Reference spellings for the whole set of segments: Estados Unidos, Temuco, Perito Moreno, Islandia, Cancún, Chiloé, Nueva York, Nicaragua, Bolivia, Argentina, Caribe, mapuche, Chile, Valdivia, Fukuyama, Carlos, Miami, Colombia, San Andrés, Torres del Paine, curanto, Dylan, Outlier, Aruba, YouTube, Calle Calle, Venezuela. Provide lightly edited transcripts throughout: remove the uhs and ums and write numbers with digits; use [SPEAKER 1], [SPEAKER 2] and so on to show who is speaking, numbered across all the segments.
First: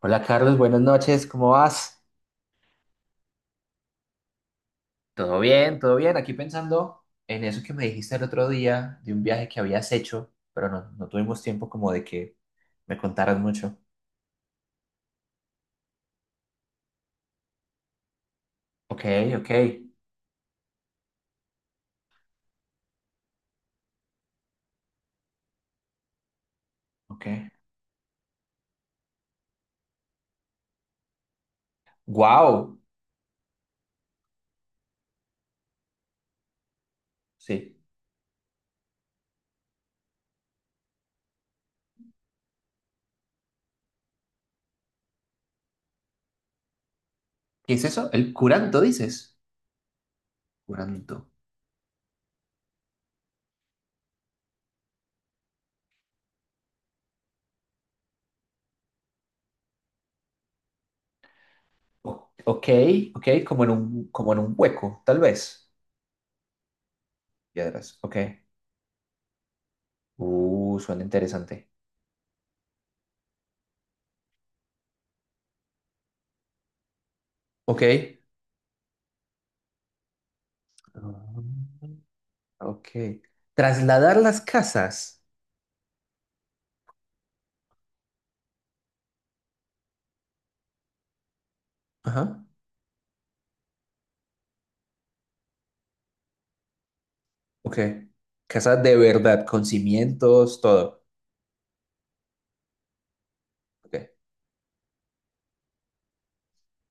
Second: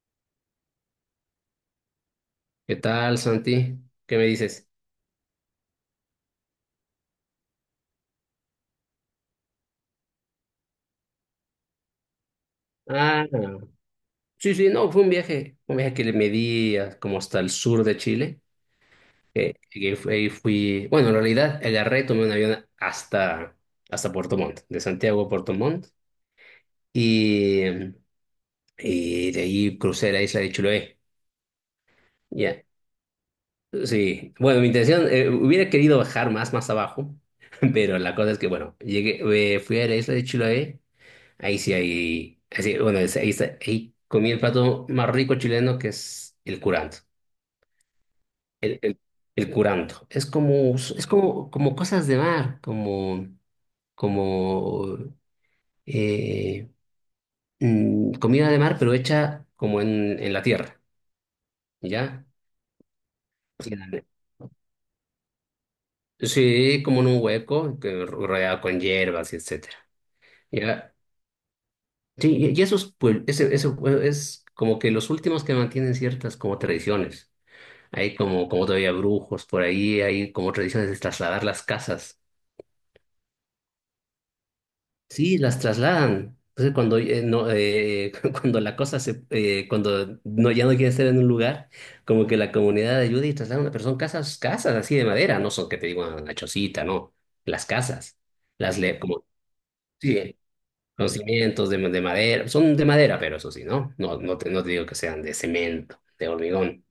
[SPEAKER 1] Hola Carlos, buenas noches, ¿cómo vas?
[SPEAKER 2] ¿Qué tal, Santi? ¿Qué me dices?
[SPEAKER 1] Todo bien, todo bien. Aquí pensando en eso que me dijiste el otro día de un viaje que habías hecho, pero no, no tuvimos tiempo como de que me
[SPEAKER 2] Ah,
[SPEAKER 1] contaras mucho.
[SPEAKER 2] sí, sí, no, fue un viaje que le medí como hasta el sur de Chile,
[SPEAKER 1] Ok, ok,
[SPEAKER 2] que ahí fui, bueno, en realidad agarré, tomé un avión hasta Puerto Montt, de Santiago a Puerto Montt,
[SPEAKER 1] ok.
[SPEAKER 2] y, y de ahí crucé la isla de Chiloé. Ya,
[SPEAKER 1] ¡Wow!
[SPEAKER 2] sí, bueno, mi intención, hubiera querido bajar más, más abajo.
[SPEAKER 1] Sí.
[SPEAKER 2] Pero la cosa es que, bueno, llegué, fui a la isla de Chiloé. Ahí sí hay, así, bueno, ahí, ahí comí el plato más rico chileno, que es el curanto.
[SPEAKER 1] ¿Qué es eso? El
[SPEAKER 2] El,
[SPEAKER 1] curanto,
[SPEAKER 2] el,
[SPEAKER 1] dices.
[SPEAKER 2] el curanto.
[SPEAKER 1] Curanto.
[SPEAKER 2] Como cosas de mar, como eh, comida de mar, pero hecha como en la tierra, ¿ya?
[SPEAKER 1] Ok, ok,
[SPEAKER 2] Sí, dale.
[SPEAKER 1] como en un hueco, tal vez.
[SPEAKER 2] Sí, como en un hueco,
[SPEAKER 1] Piedras,
[SPEAKER 2] que
[SPEAKER 1] ok.
[SPEAKER 2] rodeado con hierbas y etcétera. ¿Ya?
[SPEAKER 1] Suena interesante.
[SPEAKER 2] Sí, y esos, pues, ese, pues, es como que los últimos que mantienen ciertas como tradiciones.
[SPEAKER 1] Ok.
[SPEAKER 2] Hay como, todavía brujos por ahí, hay como tradiciones de
[SPEAKER 1] Ah,
[SPEAKER 2] trasladar las casas.
[SPEAKER 1] ok. Trasladar las casas.
[SPEAKER 2] Sí, las trasladan. Entonces, cuando, no, cuando la cosa se, cuando no, ya no quiere estar en un lugar, como que
[SPEAKER 1] Ajá.
[SPEAKER 2] la comunidad ayuda y traslada a una persona casas, casas así de madera, no son que te digo una chocita, no, las
[SPEAKER 1] Ok.
[SPEAKER 2] casas,
[SPEAKER 1] Casa de
[SPEAKER 2] como,
[SPEAKER 1] verdad, con
[SPEAKER 2] sí,
[SPEAKER 1] cimientos, todo.
[SPEAKER 2] los cimientos de madera, son de madera, pero eso sí,
[SPEAKER 1] Ok.
[SPEAKER 2] ¿no? No, no te digo que sean de cemento, de hormigón.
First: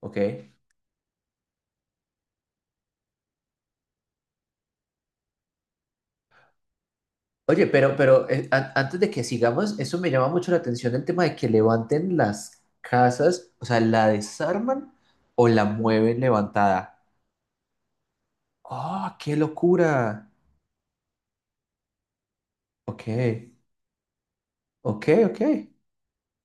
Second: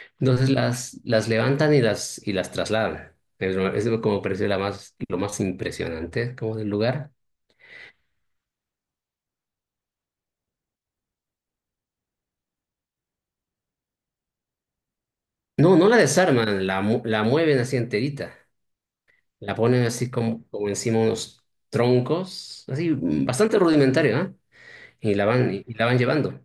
[SPEAKER 1] Ok.
[SPEAKER 2] Entonces las levantan y las trasladan. Es lo como pareció la más, lo más impresionante como del lugar.
[SPEAKER 1] Oye, pero antes de que sigamos, eso me llama mucho la atención el tema de que levanten las casas, o sea, la desarman o la
[SPEAKER 2] No, no la
[SPEAKER 1] mueven
[SPEAKER 2] desarman,
[SPEAKER 1] levantada.
[SPEAKER 2] la mueven así enterita.
[SPEAKER 1] ¡Oh, qué
[SPEAKER 2] La ponen así
[SPEAKER 1] locura!
[SPEAKER 2] como, encima unos troncos, así
[SPEAKER 1] Ok,
[SPEAKER 2] bastante rudimentario, ¿ah?
[SPEAKER 1] ok,
[SPEAKER 2] Y la
[SPEAKER 1] ok.
[SPEAKER 2] van, y, la van llevando.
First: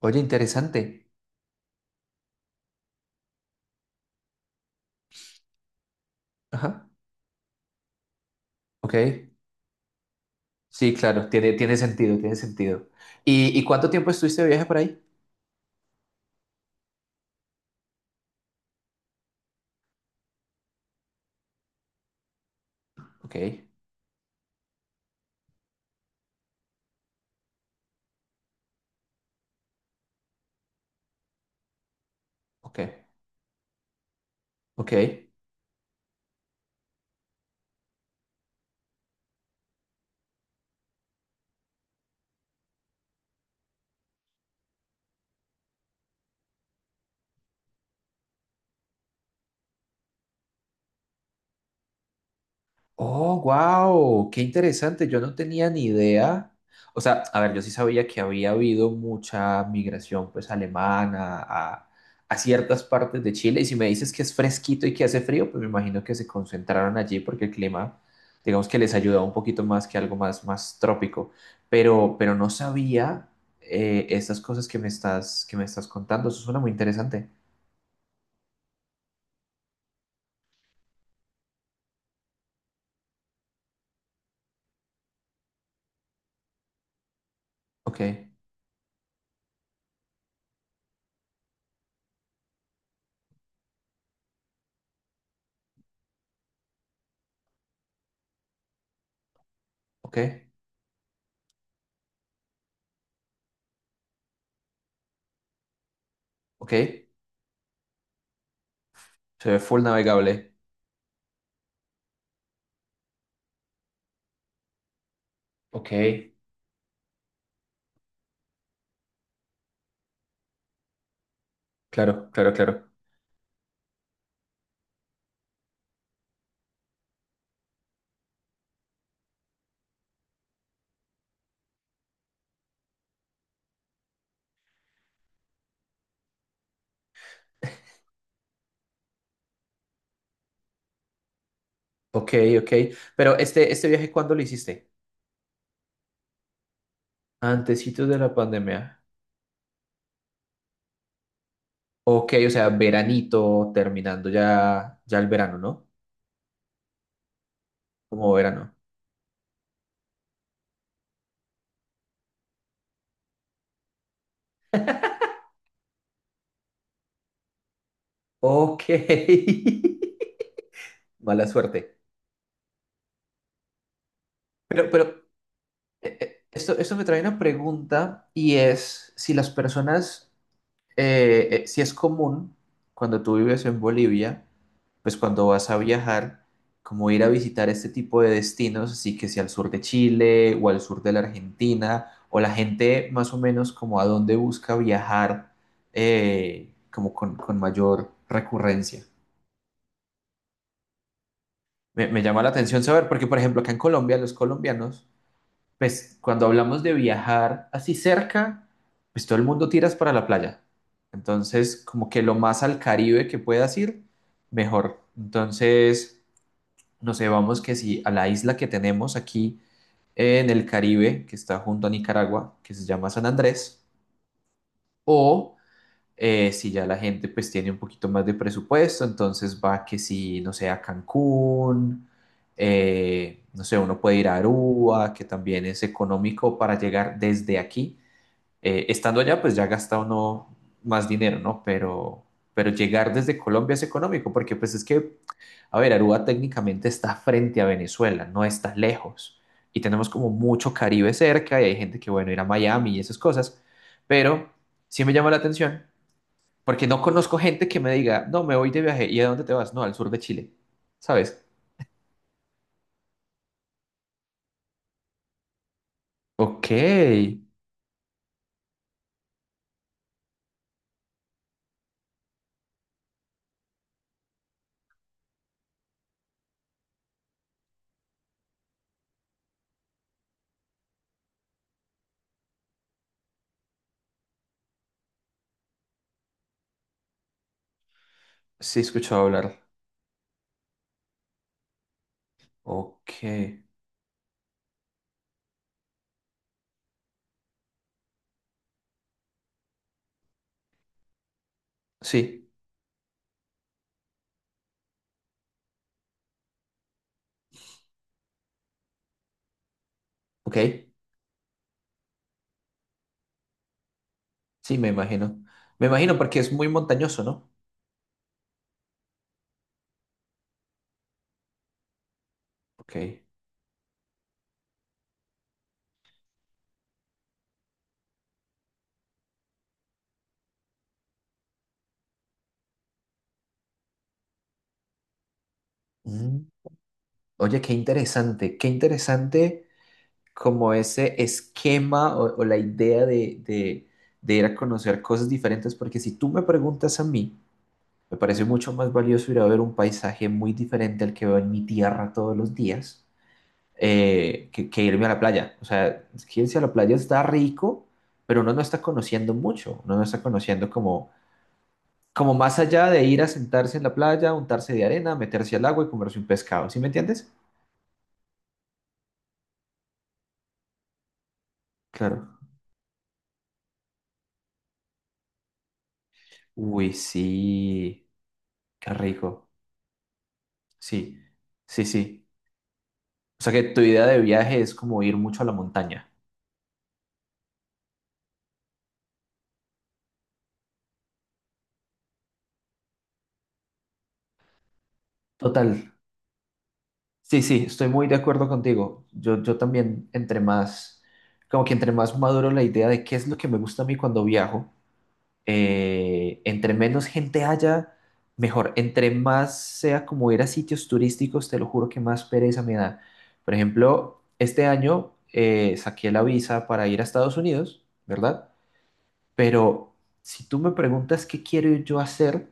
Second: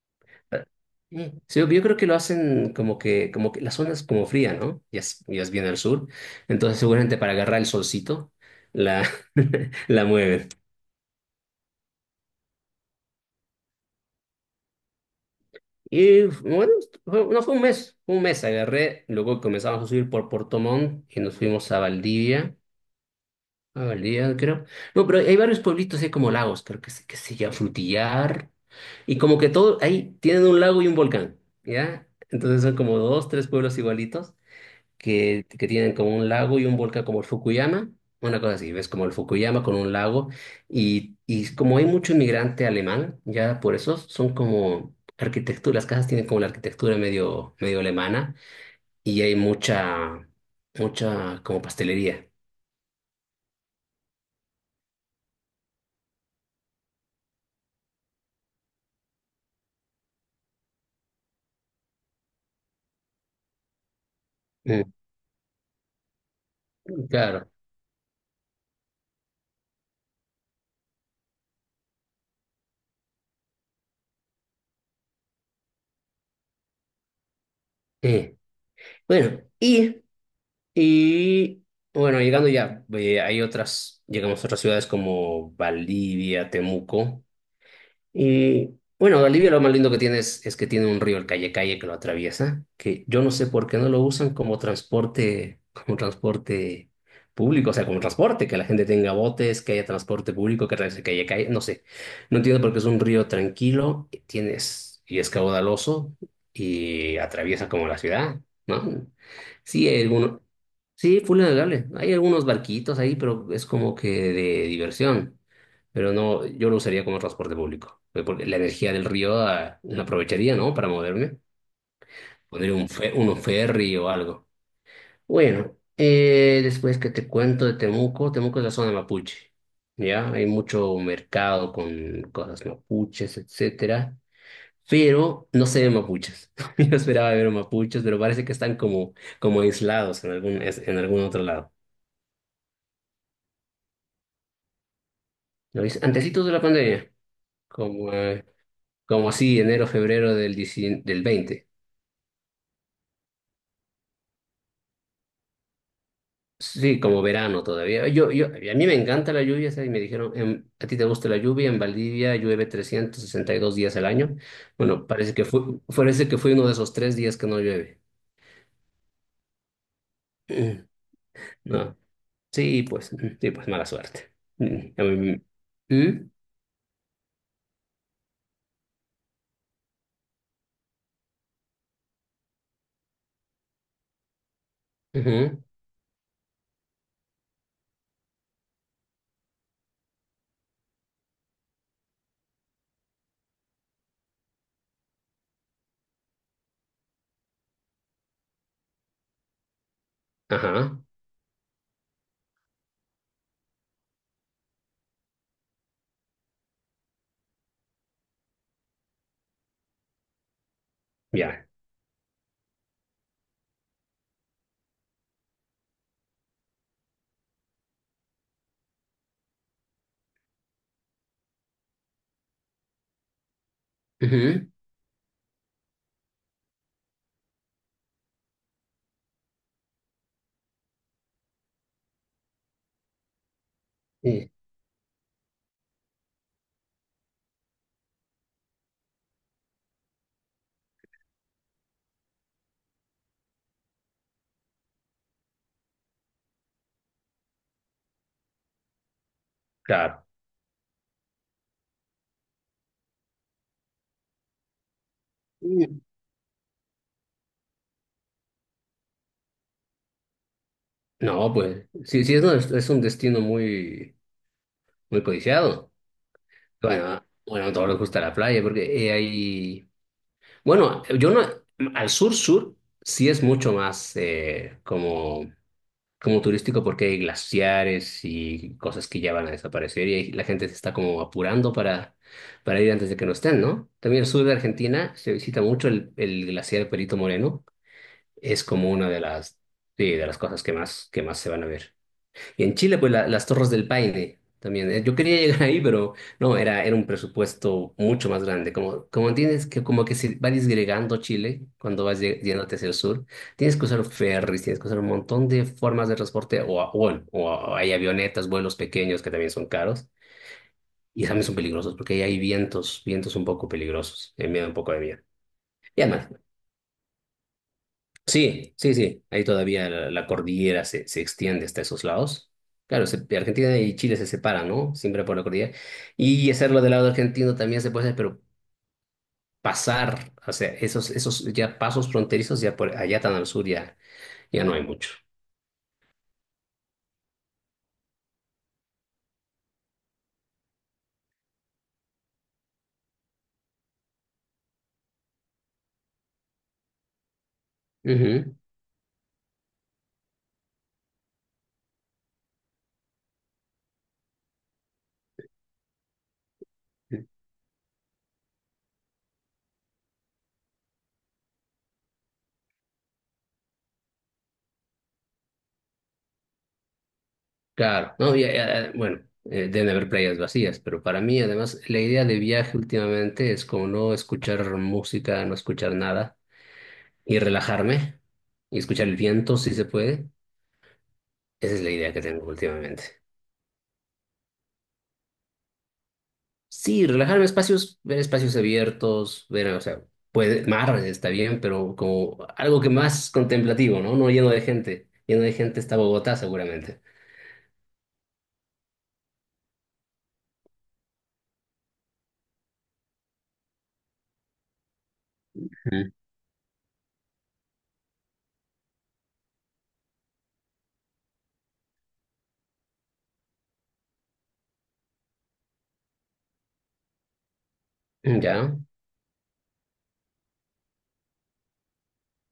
[SPEAKER 1] Oye, interesante.
[SPEAKER 2] Mm. Sí, yo creo que lo hacen como que, la zona es como fría, ¿no? Ya es bien al sur. Entonces
[SPEAKER 1] Ajá.
[SPEAKER 2] seguramente para agarrar el solcito, la,
[SPEAKER 1] Ok.
[SPEAKER 2] la mueven.
[SPEAKER 1] Sí, claro, tiene sentido, tiene sentido. Y cuánto tiempo estuviste de viaje por ahí?
[SPEAKER 2] Y bueno, no fue un mes, fue un mes agarré, luego comenzamos a subir por Puerto Montt y nos fuimos
[SPEAKER 1] Ok,
[SPEAKER 2] a Valdivia creo. No, pero hay varios pueblitos, hay como lagos, creo que se, llama Frutillar, y como que todo, ahí tienen un lago y un volcán, ¿ya? Entonces son
[SPEAKER 1] ok,
[SPEAKER 2] como dos, tres pueblos igualitos,
[SPEAKER 1] ok.
[SPEAKER 2] que, tienen como un lago y un volcán como el Fukuyama, una cosa así, ves como el Fukuyama con un lago y, como hay mucho inmigrante alemán, ya por eso son como arquitectura, las casas tienen como la arquitectura medio, medio alemana y hay mucha, mucha como pastelería.
[SPEAKER 1] Oh, wow, qué interesante. Yo no tenía ni idea. O sea, a ver, yo sí sabía que había habido mucha migración, pues, alemana a ciertas partes de Chile. Y si me dices que es fresquito
[SPEAKER 2] Mm,
[SPEAKER 1] y que hace frío, pues me imagino que se concentraron allí porque
[SPEAKER 2] claro.
[SPEAKER 1] el clima, digamos que les ayudaba un poquito más que algo más, más trópico. Pero no sabía estas cosas que me estás, contando. Eso suena muy interesante.
[SPEAKER 2] Eh, Bueno, y, y bueno, llegando ya, hay otras, llegamos a otras ciudades como Valdivia, Temuco.
[SPEAKER 1] Ok,
[SPEAKER 2] Y bueno, Bolivia lo más lindo que tiene es que tiene un río, el Calle Calle, que lo atraviesa, que yo no sé por qué no lo usan como transporte público, o sea, como transporte, que la gente tenga botes, que haya
[SPEAKER 1] ok,
[SPEAKER 2] transporte público, que atraviese el Calle Calle, no sé. No entiendo por qué es un río tranquilo, y tienes, y es caudaloso,
[SPEAKER 1] ok.
[SPEAKER 2] y atraviesa como la ciudad, ¿no?
[SPEAKER 1] Se ve full
[SPEAKER 2] Sí, hay
[SPEAKER 1] navegable.
[SPEAKER 2] sí, full navegable. Hay algunos barquitos ahí, pero es como que de diversión.
[SPEAKER 1] Ok,
[SPEAKER 2] Pero no, yo lo usaría como transporte público, pues, porque la energía del río ah, la aprovecharía, ¿no? Para moverme,
[SPEAKER 1] claro, claro,
[SPEAKER 2] pondría un,
[SPEAKER 1] claro.
[SPEAKER 2] un ferry o algo. Bueno, después que te cuento de Temuco. Temuco es la zona mapuche, ¿ya? Hay mucho mercado con cosas mapuches, etcétera, pero no se ven mapuches. Yo esperaba ver mapuches, pero parece que están como, como aislados en algún, en algún otro lado.
[SPEAKER 1] Ok, ok. Pero este viaje, ¿cuándo lo hiciste?
[SPEAKER 2] ¿Lo ves? Antecitos de la pandemia,
[SPEAKER 1] Antecitos
[SPEAKER 2] como,
[SPEAKER 1] de la pandemia.
[SPEAKER 2] como así, enero, febrero del, 19 del 20.
[SPEAKER 1] Ok, o sea, veranito, terminando ya, el verano, ¿no?
[SPEAKER 2] Sí, como verano todavía. Yo,
[SPEAKER 1] Como
[SPEAKER 2] yo,
[SPEAKER 1] verano.
[SPEAKER 2] a mí me encanta la lluvia, ¿sabes? Y me dijeron, ¿a ti te gusta la lluvia? En Valdivia llueve 362 días al año. Bueno, parece que fue uno de esos tres días que no llueve.
[SPEAKER 1] Ok.
[SPEAKER 2] Mm.
[SPEAKER 1] Mala suerte.
[SPEAKER 2] No, sí, pues, sí, pues mala suerte. Mm,
[SPEAKER 1] Pero, pero,
[SPEAKER 2] mm,
[SPEAKER 1] esto me trae una pregunta y es si las personas si es común cuando tú vives en Bolivia, pues cuando
[SPEAKER 2] ujú,
[SPEAKER 1] vas a viajar, como ir a visitar este tipo de destinos, así que si al sur de Chile o al sur de la Argentina, o la gente más o menos como a dónde busca viajar como con mayor recurrencia.
[SPEAKER 2] ajá,
[SPEAKER 1] Me llama la atención saber, porque por ejemplo acá en Colombia los colombianos pues cuando hablamos de viajar así cerca, pues todo el mundo tiras para la playa.
[SPEAKER 2] ya.
[SPEAKER 1] Entonces, como que lo más al Caribe que puedas ir, mejor. Entonces, no sé, vamos que si a la isla que tenemos aquí en el Caribe, que está junto a Nicaragua, que se llama San Andrés,
[SPEAKER 2] Ujú,
[SPEAKER 1] o si ya la gente pues tiene un poquito más de presupuesto, entonces va que si, no sé, a Cancún, no sé, uno puede ir a
[SPEAKER 2] sí,
[SPEAKER 1] Aruba, que también es económico para llegar desde aquí. Estando allá, pues ya gasta uno más dinero, ¿no? pero llegar desde Colombia es económico, porque pues es que, a ver, Aruba técnicamente está frente a Venezuela, no está lejos. Y tenemos
[SPEAKER 2] claro.
[SPEAKER 1] como mucho Caribe cerca y hay gente que, bueno, ir a Miami y esas cosas, pero sí me llama la atención
[SPEAKER 2] Mm.
[SPEAKER 1] porque no conozco gente que me diga, no, me voy de viaje. ¿Y a dónde te vas? No, al sur de Chile. ¿Sabes?
[SPEAKER 2] No, pues, sí, sí, es, es un destino muy, muy codiciado.
[SPEAKER 1] Ok.
[SPEAKER 2] Bueno, bueno, a todos les gusta la playa porque hay... Bueno, yo no, al sur-sur sí es mucho más como, como turístico porque hay glaciares y cosas que ya van a desaparecer y ahí la gente se está como apurando para, ir antes de que no estén, ¿no? También el sur de Argentina se visita mucho el glaciar Perito Moreno, es
[SPEAKER 1] Sí, he
[SPEAKER 2] como una de
[SPEAKER 1] escuchado hablar.
[SPEAKER 2] las, sí, de las cosas que más se van a ver. Y en Chile, pues
[SPEAKER 1] Ok.
[SPEAKER 2] las Torres del Paine también. Yo quería llegar ahí, pero no, era un presupuesto mucho más grande. Como, como tienes que, como que se va disgregando Chile cuando vas
[SPEAKER 1] Sí,
[SPEAKER 2] yéndote hacia el sur, tienes que usar ferries, tienes que usar un montón de formas de transporte, o, bueno, o hay avionetas, vuelos pequeños que también son caros,
[SPEAKER 1] ok.
[SPEAKER 2] y también son peligrosos, porque ahí hay vientos, vientos un poco peligrosos, me da un
[SPEAKER 1] Sí, me
[SPEAKER 2] poco de miedo.
[SPEAKER 1] imagino. Me
[SPEAKER 2] Y
[SPEAKER 1] imagino
[SPEAKER 2] además,
[SPEAKER 1] porque es muy montañoso, ¿no?
[SPEAKER 2] sí, sí, sí. Ahí todavía la cordillera se extiende hasta esos lados. Claro,
[SPEAKER 1] Ok.
[SPEAKER 2] Argentina y Chile se separan, ¿no? Siempre por la cordillera. Y hacerlo del lado argentino también se puede hacer, pero pasar, o sea, esos, ya pasos fronterizos, ya por allá tan al sur ya, ya no hay mucho.
[SPEAKER 1] Mm. Oye, qué interesante. Qué interesante como ese esquema o la idea de ir a conocer cosas diferentes. Porque si tú me preguntas a mí, me parece
[SPEAKER 2] Ujú.
[SPEAKER 1] mucho más valioso ir a ver un paisaje muy diferente al que veo en mi tierra todos los días que, irme a la playa. O sea, es que irse a la playa está rico, pero uno no está conociendo mucho, uno no está conociendo como más allá de ir a sentarse en la playa, untarse de arena, meterse al agua y comerse un pescado, ¿sí me entiendes?
[SPEAKER 2] Claro, no, ya, bueno, deben haber playas vacías, pero para mí además la idea
[SPEAKER 1] Claro.
[SPEAKER 2] de viaje últimamente es como no escuchar música, no escuchar nada
[SPEAKER 1] Uy,
[SPEAKER 2] y
[SPEAKER 1] sí,
[SPEAKER 2] relajarme y
[SPEAKER 1] qué
[SPEAKER 2] escuchar el
[SPEAKER 1] rico.
[SPEAKER 2] viento si se puede.
[SPEAKER 1] Sí,
[SPEAKER 2] Esa es
[SPEAKER 1] sí,
[SPEAKER 2] la idea que
[SPEAKER 1] sí.
[SPEAKER 2] tengo últimamente.
[SPEAKER 1] O sea que tu idea de viaje es como ir mucho a la montaña.
[SPEAKER 2] Sí, relajarme en espacios, ver espacios abiertos, ver, o sea, puede, mar está bien, pero como algo que más contemplativo, ¿no? No lleno de gente. Lleno de
[SPEAKER 1] Total.
[SPEAKER 2] gente está Bogotá, seguramente.
[SPEAKER 1] Sí, sí, estoy muy de acuerdo contigo. Yo también, como que entre más maduro la idea de qué es lo que me gusta a mí cuando viajo,
[SPEAKER 2] Mm.
[SPEAKER 1] entre menos gente haya, mejor. Entre más sea como ir a sitios turísticos, te lo juro que más pereza me da. Por ejemplo, este año saqué la visa para ir a Estados Unidos, ¿verdad?
[SPEAKER 2] ¿Ya?
[SPEAKER 1] Pero si tú me preguntas qué quiero yo hacer,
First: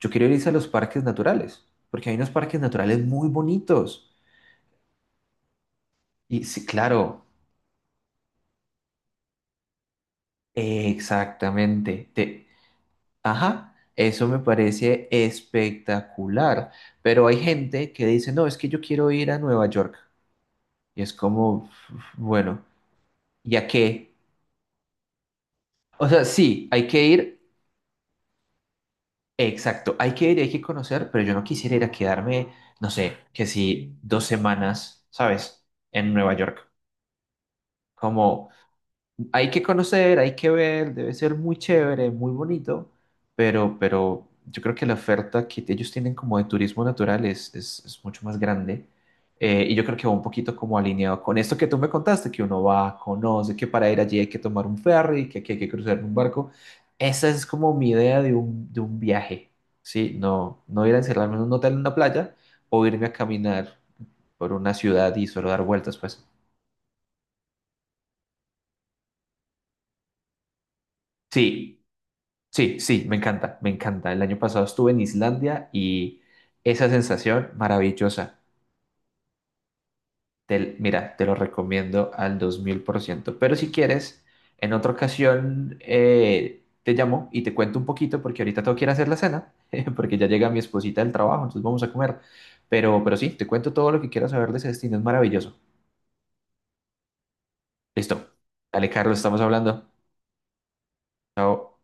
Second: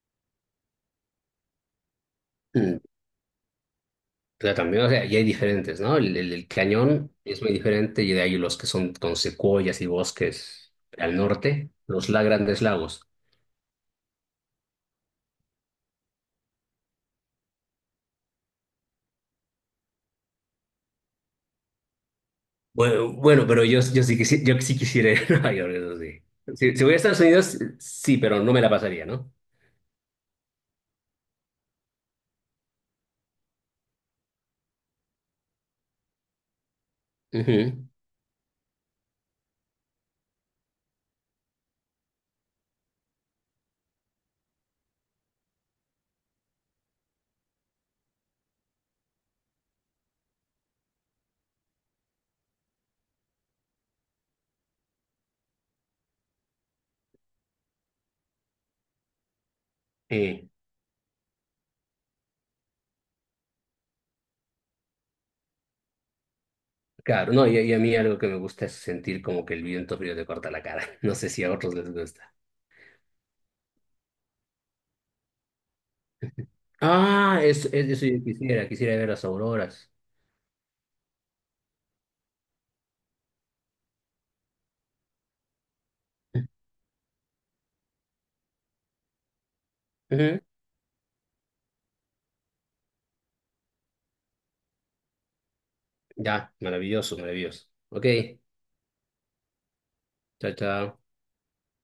[SPEAKER 1] yo quiero ir a los parques naturales, porque hay unos parques
[SPEAKER 2] Mm.
[SPEAKER 1] naturales muy bonitos.
[SPEAKER 2] Pero también, o sea, y hay diferentes, ¿no? El,
[SPEAKER 1] Y
[SPEAKER 2] el
[SPEAKER 1] sí,
[SPEAKER 2] cañón
[SPEAKER 1] claro,
[SPEAKER 2] es muy diferente y de ahí los que son con secuoyas y bosques al norte, los
[SPEAKER 1] exactamente.
[SPEAKER 2] la grandes lagos.
[SPEAKER 1] Ajá, eso me parece espectacular. Pero hay gente que dice, no, es que yo quiero ir a Nueva York. Y es como, bueno,
[SPEAKER 2] Bueno, bueno, pero
[SPEAKER 1] ¿ya qué?
[SPEAKER 2] yo sí quisiera ir a Nueva York, eso
[SPEAKER 1] O
[SPEAKER 2] sí.
[SPEAKER 1] sea, sí,
[SPEAKER 2] Si,
[SPEAKER 1] hay
[SPEAKER 2] voy a
[SPEAKER 1] que
[SPEAKER 2] Estados
[SPEAKER 1] ir,
[SPEAKER 2] Unidos, sí, pero no me la pasaría, ¿no?
[SPEAKER 1] exacto, hay que ir y hay que conocer, pero yo no quisiera ir a quedarme, no sé, que si 2 semanas, ¿sabes? En Nueva York.
[SPEAKER 2] Ujú.
[SPEAKER 1] Como, hay que conocer, hay que ver, debe ser muy chévere, muy bonito, pero yo creo que la oferta que ellos tienen como de turismo natural es, mucho más grande. Y yo creo que va un poquito como alineado con esto que tú me contaste, que uno va, conoce, que para ir allí hay que tomar un ferry, que aquí hay que cruzar un barco. Esa es como mi idea de un viaje, ¿sí?
[SPEAKER 2] Eh,
[SPEAKER 1] No, no ir a encerrarme en un hotel en una playa o irme a caminar por una ciudad y solo dar vueltas, pues.
[SPEAKER 2] claro, no, y a mí algo que me gusta es sentir como que el viento frío te corta la cara. No sé si a otros
[SPEAKER 1] Sí,
[SPEAKER 2] les gusta.
[SPEAKER 1] sí, sí, me encanta, me encanta. El año pasado estuve en Islandia y esa
[SPEAKER 2] Ah,
[SPEAKER 1] sensación
[SPEAKER 2] es, eso yo
[SPEAKER 1] maravillosa.
[SPEAKER 2] quisiera, quisiera ver las auroras.
[SPEAKER 1] Mira, te lo recomiendo al 2000%. Pero si quieres, en otra ocasión te llamo y te cuento un poquito porque ahorita tengo que ir a hacer la cena, porque ya
[SPEAKER 2] Ujú.
[SPEAKER 1] llega mi esposita del trabajo, entonces vamos a comer. Pero sí, te cuento todo lo que quieras saber de ese destino, es maravilloso.
[SPEAKER 2] Ya, maravilloso, maravilloso. Ok,
[SPEAKER 1] Listo. Dale, Carlos, estamos hablando.
[SPEAKER 2] chao, chao.
[SPEAKER 1] Chao.